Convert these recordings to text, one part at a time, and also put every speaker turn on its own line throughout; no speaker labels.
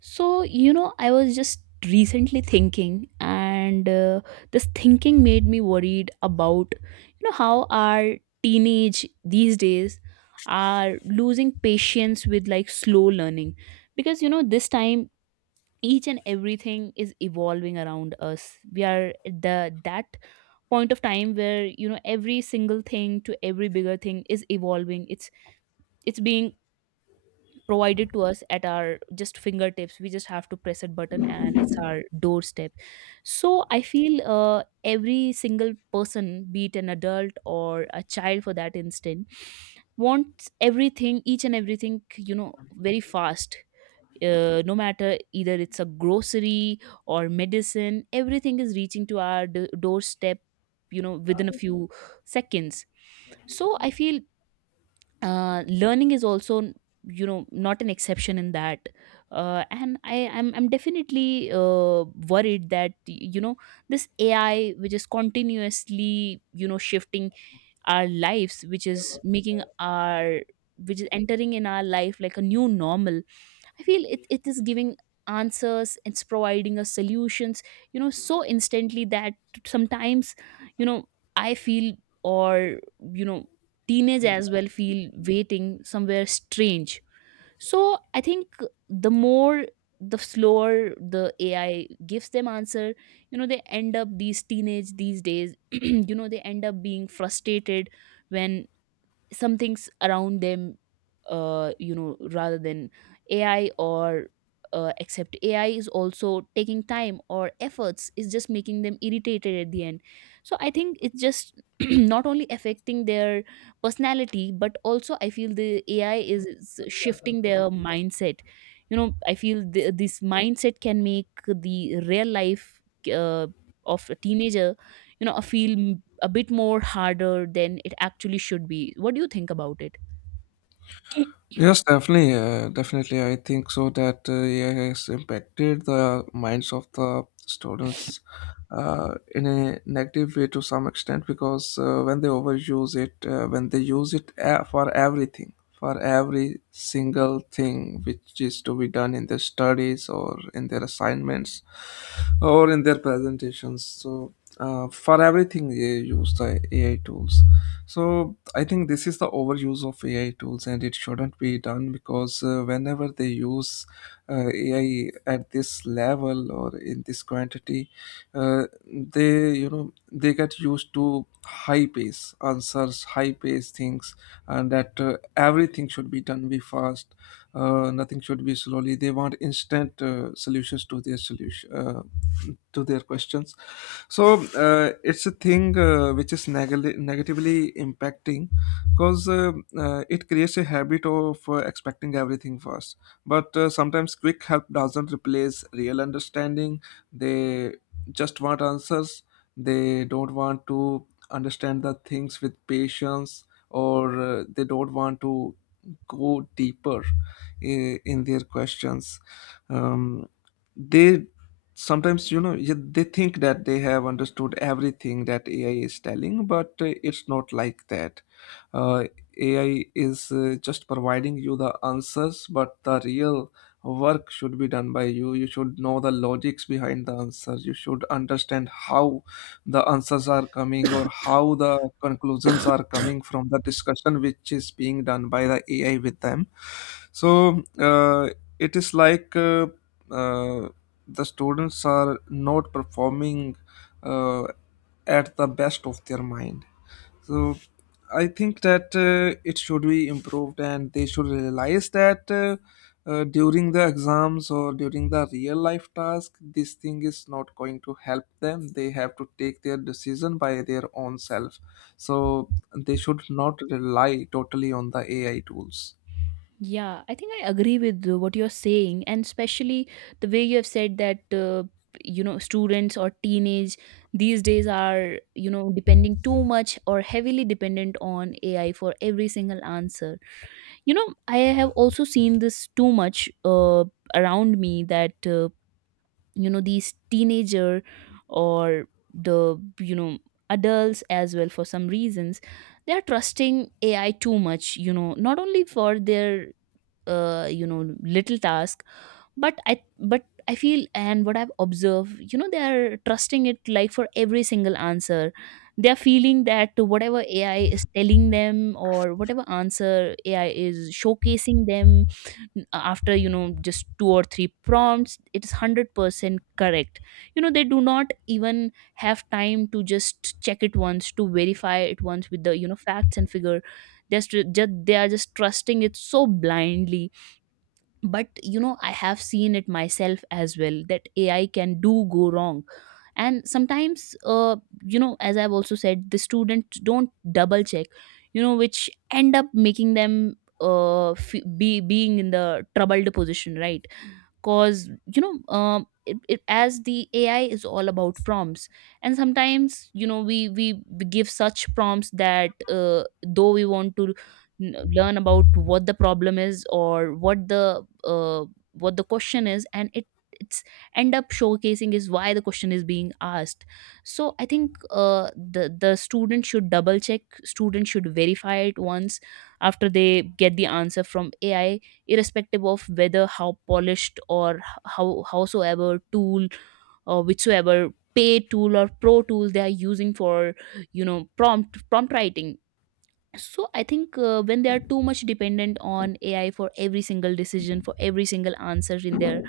So, you know, I was just recently thinking, and this thinking made me worried about, you know, how our teenage these days are losing patience with like slow learning. Because, you know, this time each and everything is evolving around us. We are at the that point of time where you know every single thing to every bigger thing is evolving, it's being provided to us at our just fingertips, we just have to press a button and it's our doorstep. So I feel every single person, be it an adult or a child, for that instant wants everything, each and everything, you know, very fast. No matter either it's a grocery or medicine, everything is reaching to our doorstep, you know, within a few seconds. So I feel learning is also, you know, not an exception in that. And I'm definitely worried that, you know, this AI which is continuously, you know, shifting our lives, which is making our, which is entering in our life like a new normal. I feel it, it is giving answers, it's providing us solutions, you know, so instantly that sometimes, you know, I feel, or, you know, teenage as well feel waiting somewhere strange. So I think the more, the slower the AI gives them answer, you know, they end up, these teenage these days, you know, they end up being frustrated when some things around them, you know, rather than AI, or except AI is also taking time or efforts, is just making them irritated at the end. So I think it's just not only affecting their personality, but also I feel the AI is shifting their mindset. You know, I feel this mindset can make the real life uh, of a teenager, you know, a feel a bit more harder than it actually should be. What do you think about it?
Yes, definitely, definitely. I think so that AI has impacted the minds of the students in a negative way to some extent because when they overuse it, when they use for everything, for every single thing which is to be done in their studies or in their assignments or in their presentations. So, for everything, they use the AI tools. So I think this is the overuse of AI tools, and it shouldn't be done because whenever they use AI at this level or in this quantity, they they get used to high pace answers, high pace things, and that everything should be done be fast. Nothing should be slowly. They want instant solutions to their solution to their questions. So it's a thing which is negatively impacting because it creates a habit of expecting everything fast. But sometimes quick help doesn't replace real understanding. They just want answers. They don't want to understand the things with patience, or they don't want to go deeper in their questions. um, they sometimes, they think that they have understood everything that ai is telling, but it's not like that. uh, AI is just providing you the answers, but the real work should be done by you. You should know the logics behind the answers. You should understand how the answers are coming, or how the conclusions are coming from the discussion which is being done by the AI with them. So it is like uh, the students are not performing uh, at the best of their mind. So I think that it should be improved and they should realize that during the exams or during the real life task, this thing is not going to help them. They have to take their decision by their own self. So they should not rely totally on the AI tools.
Yeah, I think I agree with what you're saying, and especially the way you have said that you know, students or teenage these days are, you know, depending too much or heavily dependent on AI for every single answer. You know, I have also seen this too much around me, that you know, these teenager or the, you know, adults as well, for some reasons, they are trusting AI too much, you know, not only for their you know, little task, but I feel and what I've observed, you know, they are trusting it like for every single answer. They are feeling that whatever AI is telling them or whatever answer AI is showcasing them, after, you know, just two or three prompts, it is 100% correct. You know, they do not even have time to just check it once, to verify it once with the, you know, facts and figure. Just they are just trusting it so blindly. But you know, I have seen it myself as well, that AI can do go wrong. And sometimes you know, as I've also said, the students don't double check, you know, which end up making them be being in the troubled position, right? Cause you know, as the AI is all about prompts. And sometimes, you know, we give such prompts that though we want to learn about what the problem is or what the question is, and it it's end up showcasing is why the question is being asked. So I think the student should double check, student should verify it once, after they get the answer from AI, irrespective of whether how polished or how howsoever tool or whichsoever paid tool or pro tool they are using for, you know, prompt writing. So I think when they are too much dependent on AI for every single decision, for every single answer in their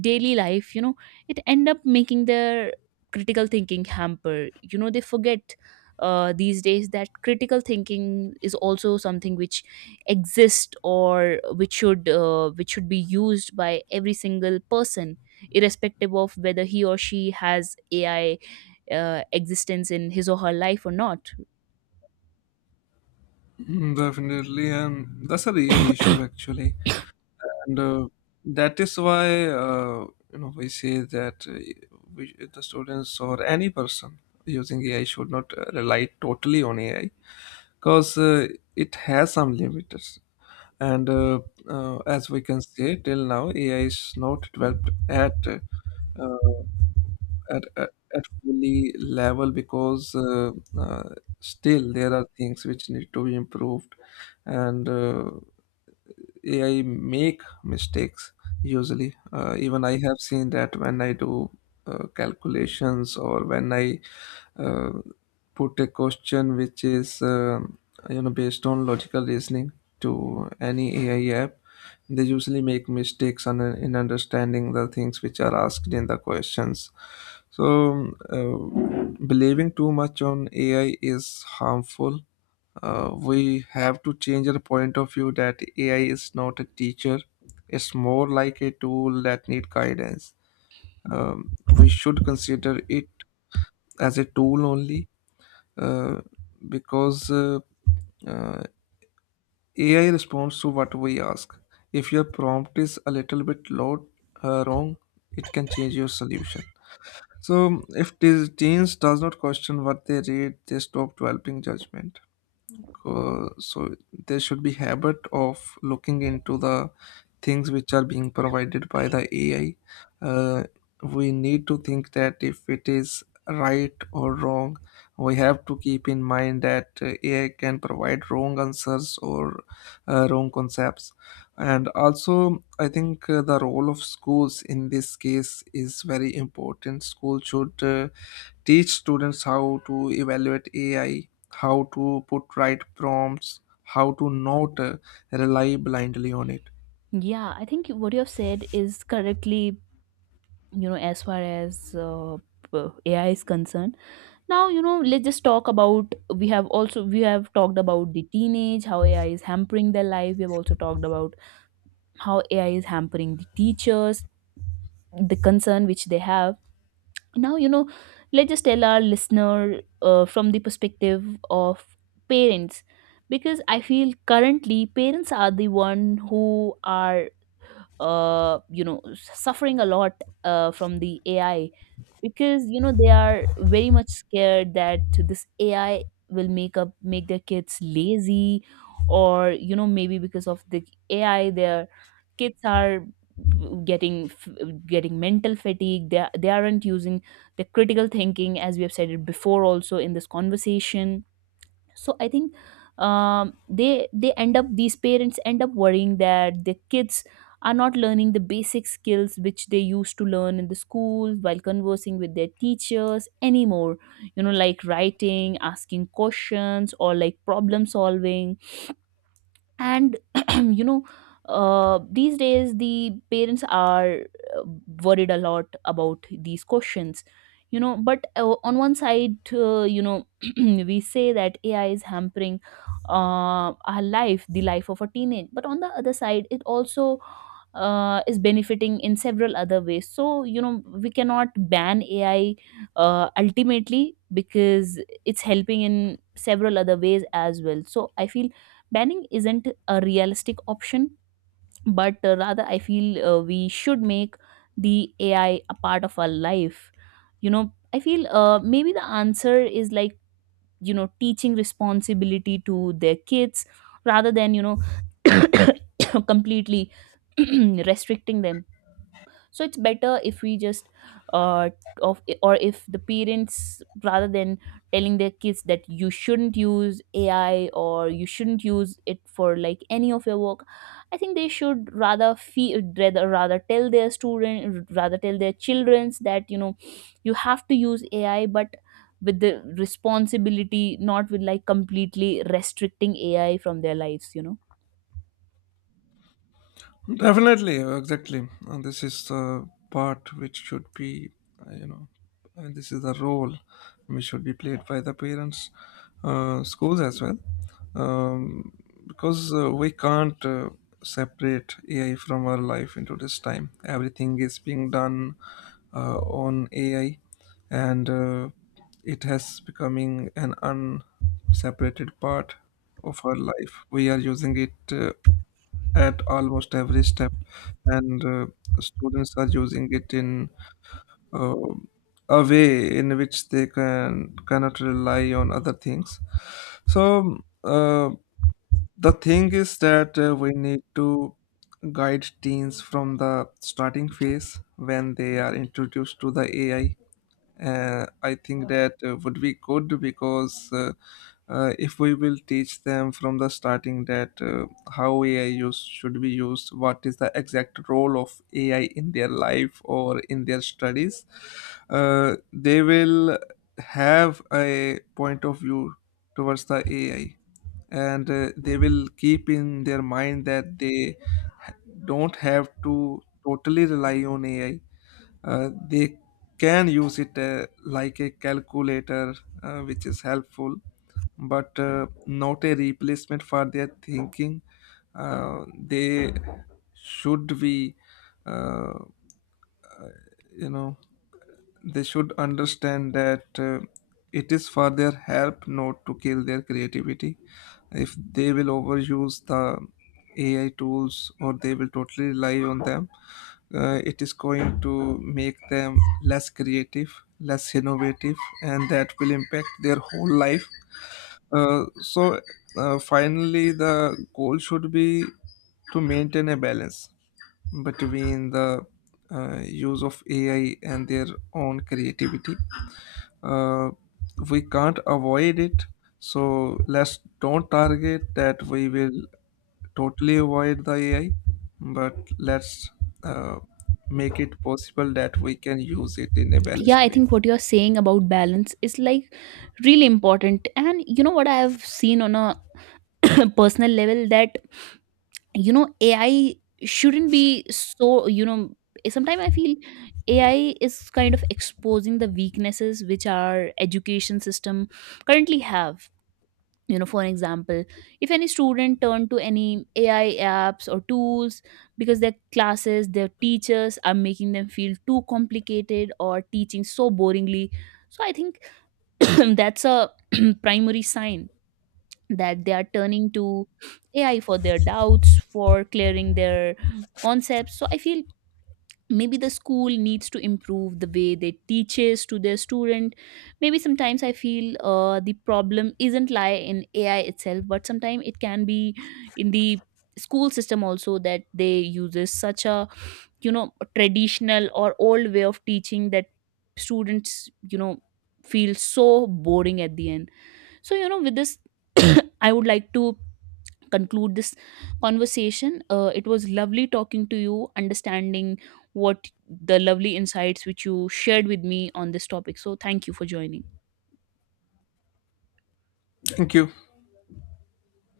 daily life, you know, it end up making their critical thinking hamper. You know, they forget these days that critical thinking is also something which exists, or which should be used by every single person, irrespective of whether he or she has AI existence in his or her life or not.
Mm, definitely, and that's a real issue actually. And that is why you know we say that we, the students or any person using AI should not rely totally on AI because it has some limiters. And as we can say, till now AI is not developed at uh, at fully level because uh, still there are things which need to be improved and. AI make mistakes usually. Even I have seen that when I do calculations or when I uh, put a question which is you know based on logical reasoning to any AI app, they usually make mistakes on, in understanding the things which are asked in the questions. So, believing too much on AI is harmful. We have to change our point of view that AI is not a teacher. It's more like a tool that need guidance. We should consider it as a tool only, uh, because uh, AI responds to what we ask. If your prompt is a little bit low, wrong, it can change your solution. So if these teens does not question what they read, they stop developing judgment. So there should be habit of looking into the things which are being provided by the ai. uh, we need to think that if it is right or wrong. We have to keep in mind that AI can provide wrong answers, or wrong concepts. And also, I think the role of schools in this case is very important. School should teach students how to evaluate AI, how to put right prompts, how to not rely blindly on it.
Yeah, I think what you have said is correctly, you know, as far as AI is concerned. Now, you know, let's just talk about, we have also, we have talked about the teenage, how AI is hampering their life. We have also talked about how AI is hampering the teachers, the concern which they have. Now, you know, let's just tell our listener from the perspective of parents, because I feel currently parents are the one who are you know, suffering a lot from the AI, because you know, they are very much scared that this AI will make up, make their kids lazy, or you know, maybe because of the AI, their kids are getting getting mental fatigue, they aren't using the critical thinking, as we have said it before also in this conversation. So I think they end up, these parents end up worrying that their kids are not learning the basic skills which they used to learn in the school while conversing with their teachers anymore, you know, like writing, asking questions, or like problem solving. And you know, these days the parents are uh, worried a lot about these questions, you know. But on one side, you know, we say that AI is hampering our life, the life of a teenage, but on the other side, it also is benefiting in several other ways. So you know, we cannot ban AI ultimately, because it's helping in several other ways as well. So I feel banning isn't a realistic option, but rather I feel we should make the AI a part of our life. You know, I feel maybe the answer is like, you know, teaching responsibility to their kids, rather than, you know, completely restricting them. So it's better if we just uh of, or if the parents, rather than telling their kids that you shouldn't use AI or you shouldn't use it for like any of your work, I think they should rather feel, rather rather tell their student, rather tell their childrens that you know, you have to use AI, but with the responsibility, not with like completely restricting AI from their lives, you know.
Definitely, exactly. And this is the part which should be, uh, you know, and this is the role which should be played by the parents, schools as well, um, because we can't separate AI from our life into this time. Everything is being done on AI, and it has becoming an unseparated part of our life. We are using it. At almost every step, and students are using it in uh, a way in which they cannot rely on other things. So the thing is that we need to guide teens from the starting phase when they are introduced to the AI. I think that would be good, because if we will teach them from the starting that how ai use should be used, what is the exact role of ai in their life or in their studies, they will have a point of view towards the ai. And they will keep in their mind that ha- don't have to totally rely on ai. They can use it like a calculator, which is helpful, but not a replacement for their thinking. They should be, uh, you know, they should understand that it is for their help, not to kill their creativity. If they will overuse the ai tools, or they will totally rely on them, it is going to make them less creative, less innovative, and that will impact their whole life. So finally the goal should be to maintain a balance between the use of AI and their own creativity. Uh, we can't avoid it, so let's don't target that we will totally avoid the AI, but let's uh, make it possible that we can use it in a
Yeah,
balanced
I
way.
think what you're saying about balance is like really important. And you know what I have seen on a personal level, that you know, AI shouldn't be so, you know, sometimes I feel AI is kind of exposing the weaknesses which our education system currently have. You know, for an example, if any student turn to any AI apps or tools because their classes, their teachers are making them feel too complicated or teaching so boringly, so I think that's a primary sign that they are turning to AI for their doubts, for clearing their concepts. So I feel maybe the school needs to improve the way they teaches to their student. Maybe sometimes I feel the problem isn't lie in AI itself, but sometimes it can be in the school system also, that they uses such a, you know, traditional or old way of teaching that students, you know, feel so boring at the end. So you know, with this, I would like to conclude this conversation. It was lovely talking to you, understanding what, the lovely insights which you shared with me on this topic. So thank you for joining.
Thank you.